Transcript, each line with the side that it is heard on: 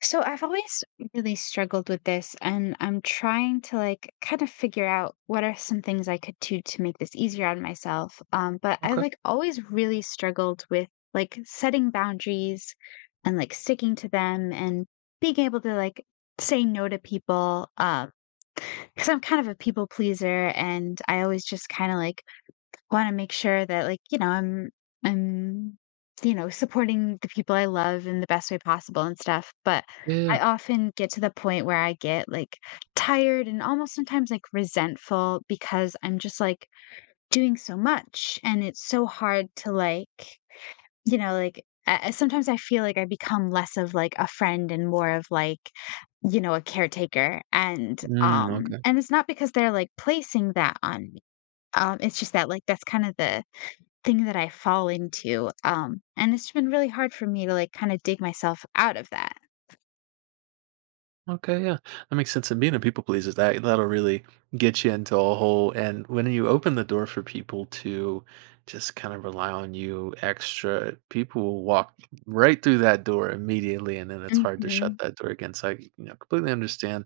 left: So I've always really struggled with this, and I'm trying to like kind of figure out what are some things I could do to make this easier on myself. But I
right: Okay.
left: like always really struggled with like setting boundaries and like sticking to them and being able to like say no to people. Because I'm kind of a people pleaser, and I always just kind of like want to make sure that like you know I'm you know supporting the people I love in the best way possible, and stuff but
right: Yeah. yeah,
left: I often get to the point where I get like tired and almost sometimes like resentful because I'm just like doing so much and it's so hard to like you know like sometimes I feel like I become less of like a friend and more of like you know a caretaker and
right: yeah.
left: and it's not because they're like placing that on me. It's just that like that's kind of the thing that I fall into, and it's been really hard for me to, like, kinda dig myself out of that.
right: Okay. Yeah. That makes sense. And being a people pleaser, that'll really get you into a hole. And when you open the door for people to just kind of rely on you extra, people will walk right through that door immediately, and then it's hard to shut
left: Mhm,
right: that door again. So I, you know, completely understand.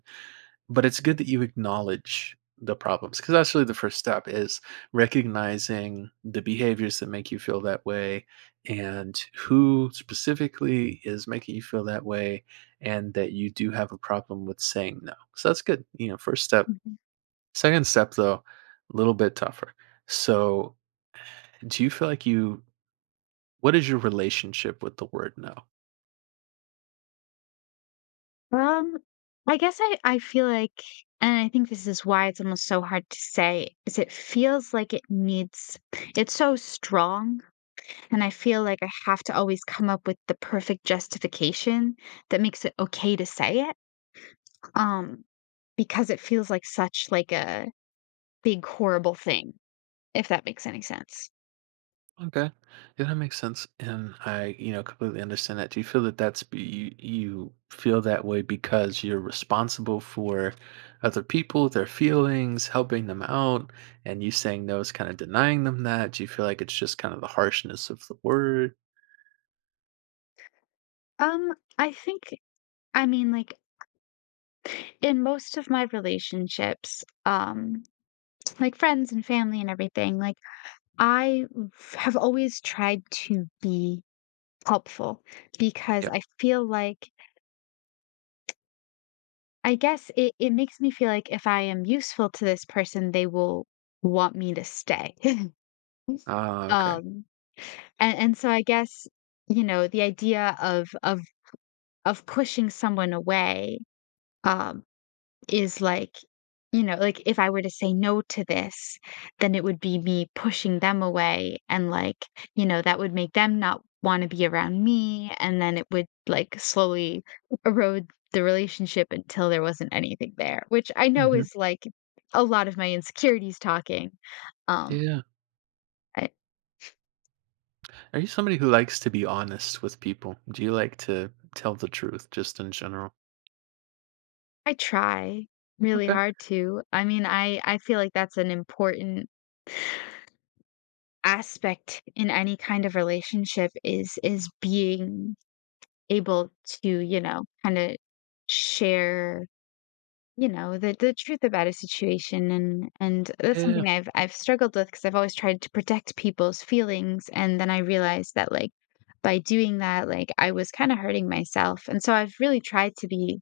right: But it's good that you acknowledge the problems, because that's really the first step, is recognizing the behaviors that make you feel that way and who specifically is making you feel that way, and that you do have a problem with saying no. So that's good, you know, first step.
left: mhm.
right: Second step, though, a little bit tougher. So do you feel like you— what is your relationship with the word no?
left: Um, I guess I feel like, and I think this is why it's almost so hard to say, is it feels like it needs, it's so strong, and I feel like I have to always come up with the perfect justification that makes it okay to say it, um, because it feels like such, like, a big, horrible thing, if that makes any sense.
right: Okay. Yeah, that makes sense. And I, you know, completely understand that. Do you feel that that's be, you feel that way because you're responsible for other people, their feelings, helping them out, and you saying no is kind of denying them that? Do you feel like it's just kind of the harshness of the word?
left: Um, I think I mean, like, in most of my relationships, like friends and family and everything, like, I f have always tried to be helpful because
right: Yeah.
left: I feel like I guess it makes me feel like if I am useful to this person, they will want me to stay.
right: Ah, okay.
left: Um, and so I guess, you know, the idea of of pushing someone away, um, is like, you know, like if I were to say no to this, then it would be me pushing them away and like, you know, that would make them not want to be around me, and then it would like slowly erode the relationship until there wasn't anything there, which I know
right: Hmm.
left: is like a lot of my insecurities talking. Um,
right: Yeah. Are you somebody who likes to be honest with people? Do you like to tell the truth just in general?
left: I try really
right: Okay.
left: hard to. I mean, I feel like that's an important aspect in any kind of relationship is being able to, you know, kinda share, you know, the truth about a situation, and that's
right: Yeah.
left: something I've struggled with because 'cause I've always tried to protect people's feelings, and then I realized that, like, by doing that, like, I was kinda hurting myself, and so I've really tried to be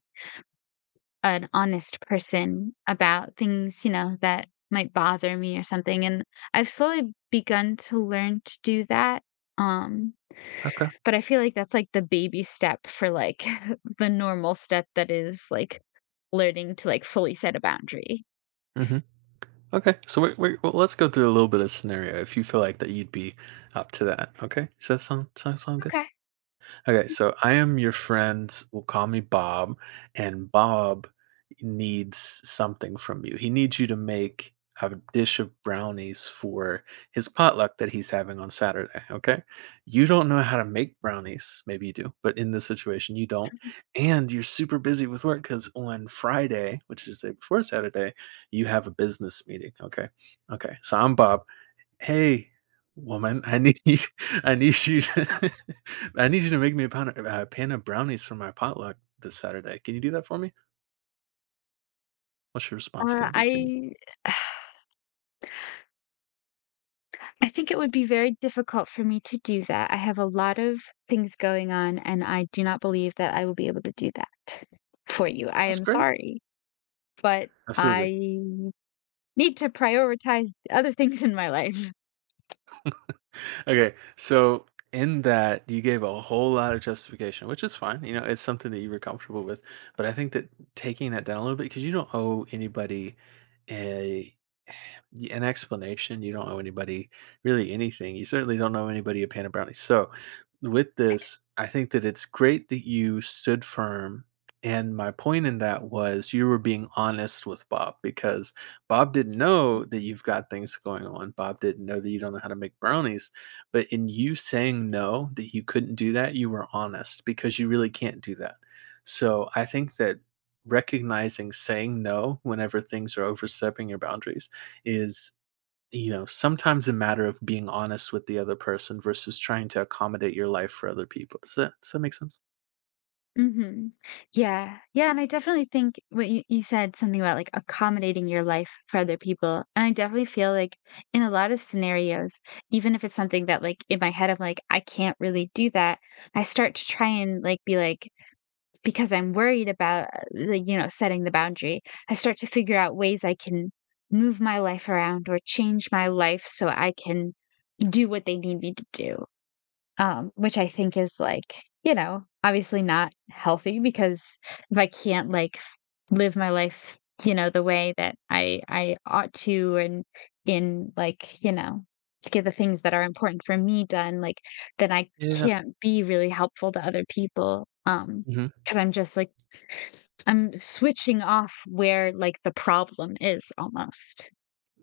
left: an honest person about things, you know, that might bother me or something, and I've slowly begun to learn to do that, um,
right: Okay.
left: but I feel like that's, like, the baby step for, like, the normal step that is, like, learning to, like, fully set a boundary.
right: Hmm. Okay, so wait, wait, well, let's go through a little bit of scenario if you feel like that you'd be up to that. Okay, does that sound good?
left: Okay.
right: Okay, so I am your friend. Will call me Bob, and Bob needs something from you. He needs you to make a dish of brownies for his potluck that he's having on Saturday. Okay, you don't know how to make brownies. Maybe you do, but in this situation, you don't. And you're super busy with work because on Friday, which is the day before Saturday, you have a business meeting. Okay, okay. So I'm Bob. "Hey, woman, I need I need you to I need you to make me a pan of brownies for my potluck this Saturday. Can you do that for me?" What's your response gonna be to me?
left: I I think it would be very difficult for me to do that. I have a lot of things going on, and I do not believe that I will be able to do that for you. I
right: "That's
left: am
right: great."
left: sorry, but I
right: Absolutely.
left: need to prioritize other things in my life.
right: Okay, so in that you gave a whole lot of justification, which is fine. You know, it's something that you were comfortable with. But I think that taking that down a little bit, because you don't owe anybody a an explanation. You don't owe anybody really anything. You certainly don't owe anybody a pan of brownies. So with this, I think that it's great that you stood firm. And my point in that was you were being honest with Bob, because Bob didn't know that you've got things going on. Bob didn't know that you don't know how to make brownies, but in you saying no, that you couldn't do that, you were honest because you really can't do that. So I think that recognizing saying no whenever things are overstepping your boundaries is, you know, sometimes a matter of being honest with the other person versus trying to accommodate your life for other people. Does that make sense?
left: Mhm. Yeah. Yeah, and I definitely think what you said something about, like, accommodating your life for other people, and I definitely feel like in a lot of scenarios, even if it's something that, like, in my head, I'm like, "I can't really do that," I start to try and, like, be like, because I'm worried about, the, you know, setting the boundary, I start to figure out ways I can move my life around or change my life so I can do what they need me to do, which I think is like, you know, obviously not healthy because if I can't live my life, you know, the way that I ought to and in like, you know, get the things that are important for me done, like then I
right: Yeah.
left: can't be really helpful to other people.
right: Mhm.
left: Because I'm just like I'm switching off where like the problem is almost.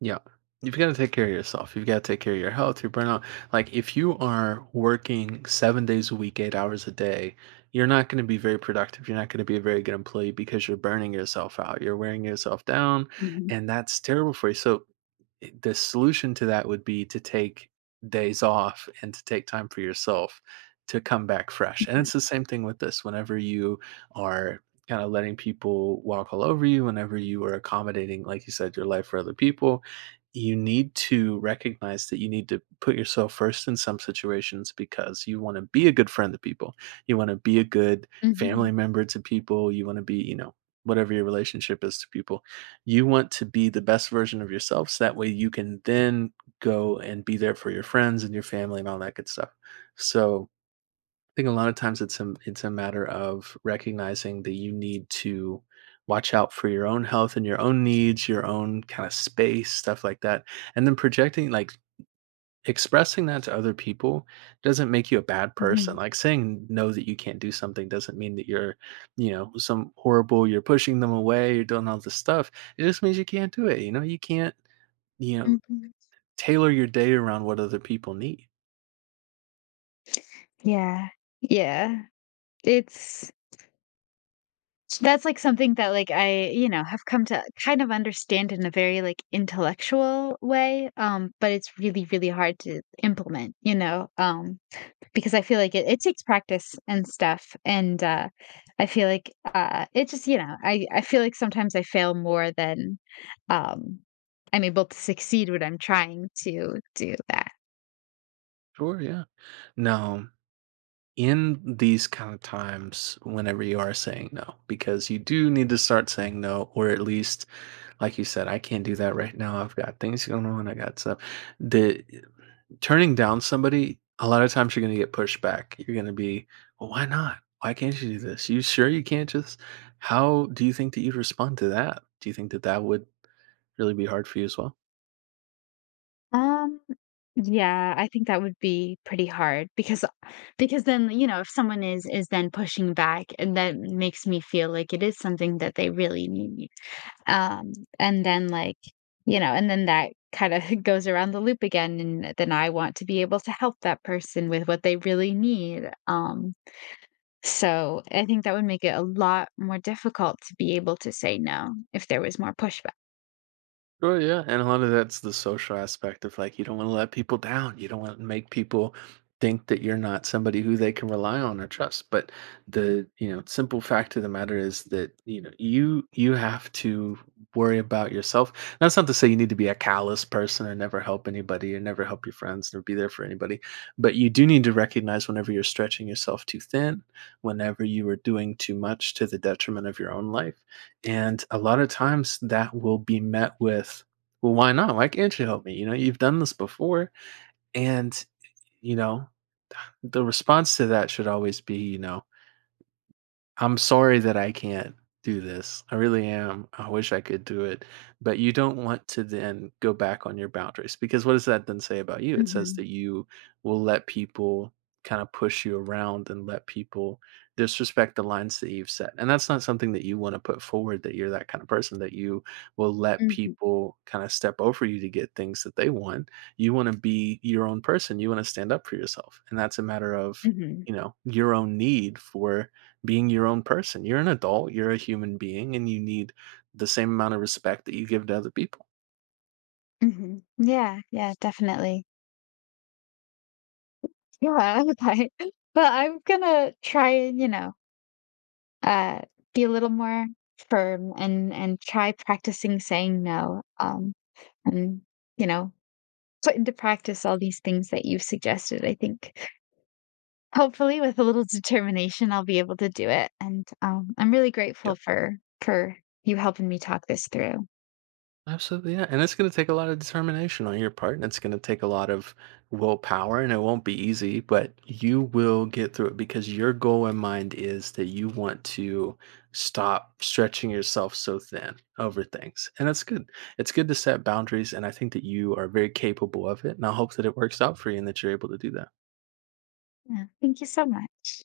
right: Yeah. You've got to take care of yourself. You've got to take care of your health, your burnout. Like, if you are working 7 days a week, 8 hours a day, you're not going to be very productive. You're not going to be a very good employee because you're burning yourself out. You're wearing yourself down,
left: Mhm.
right: and that's terrible for you. So, the solution to that would be to take days off and to take time for yourself to come back fresh. And
left: Mhm.
right: it's the same thing with this. Whenever you are kind of letting people walk all over you, whenever you are accommodating, like you said, your life for other people, you need to recognize that you need to put yourself first in some situations because you want to be a good friend to people. You want to be a good family
left: Hmm,
right: member to people. You want to be, you know, whatever your relationship is to people, you want to be the best version of yourself so that way you can then go and be there for your friends and your family and all that good stuff. So I think a lot of times it's a matter of recognizing that you need to watch out for your own health and your own needs, your own kind of space, stuff like that. And then projecting like— expressing that to other people doesn't make you a bad person.
left: hmm,
right: Like, saying no that you can't do something doesn't mean that you're, you know, some horrible— you're pushing them away, you're doing all this stuff, it just means you can't do it, you know, you can't, you know,
left: hmm.
right: tailor your day around what other people need.
left: Yeah. Yeah. It's That's, like, something that, like, I, you know, have come to kind of understand in a very, like, intellectual way, but it's really, really hard to implement, you know? Because I feel like it takes practice and stuff. And I feel like it just, you know, I feel like sometimes I fail more than, um, I'm able to succeed when I'm trying to do that.
right: Sure, yeah. No. In these kind of times, whenever you are saying no, because you do need to start saying no, or at least, like you said, I can't do that right now. I've got things going on. I got stuff. The turning down somebody, a lot of times you're going to get pushed back. You're going to be, well, why not? Why can't you do this? You sure you can't just? How do you think that you'd respond to that? Do you think that that would really be hard for you as well?
left: Um, yeah, I think that would be pretty hard because then, you know, if someone is then pushing back, and that makes me feel like it is something that they really need. Um, and then like, you know, and then that kind of goes around the loop again, and then I want to be able to help that person with what they really need. So I think that would make it a lot more difficult to be able to say no if there was more pushback.
right: Sure, yeah, and a lot of that's the social aspect of like you don't want to let people down. You don't want to make people think that you're not somebody who they can rely on or trust. But the, you know, simple fact of the matter is that, you know, you have to worry about yourself. That's not to say you need to be a callous person or never help anybody or never help your friends or be there for anybody. But you do need to recognize whenever you're stretching yourself too thin, whenever you are doing too much to the detriment of your own life, and a lot of times that will be met with, "Well, why not? Why can't you help me? You know, you've done this before." And, you know, the response to that should always be, you know, I'm sorry that I can't do this. I really am. I wish I could do it. But you don't want to then go back on your boundaries, because what does that then say about you? It says
left: Mhm.
right: that you will let people kind of push you around and let people disrespect the lines that you've set. And that's not something that you want to put forward, that you're that kind of person, that you will let
left: Mhm.
right: people kind of step over you to get things that they want. You want to be your own person. You want to stand up for yourself. And that's a matter of,
left: Mhm.
right: you know, your own need for being your own person. You're an adult, you're a human being, and you need the same amount of respect that you give to other people.
left: Mhm. Yeah, yeah, definitely. Yeah, okay. But I'm gonna try and, you know, uh, be a little more firm and try practicing saying no. And you know, put into practice all these things that you've suggested. I think hopefully with a little determination, I'll be able to do it. And I'm really grateful
right: Yep.
left: for you helping me talk this through.
right: Absolutely, yeah. And it's going to take a lot of determination on your part, and it's going to take a lot of willpower, and it won't be easy, but you will get through it because your goal in mind is that you want to stop stretching yourself so thin over things. And that's good. It's good to set boundaries, and I think that you are very capable of it. And I hope that it works out for you and that you're able to do that.
left: Yeah, thank you so much.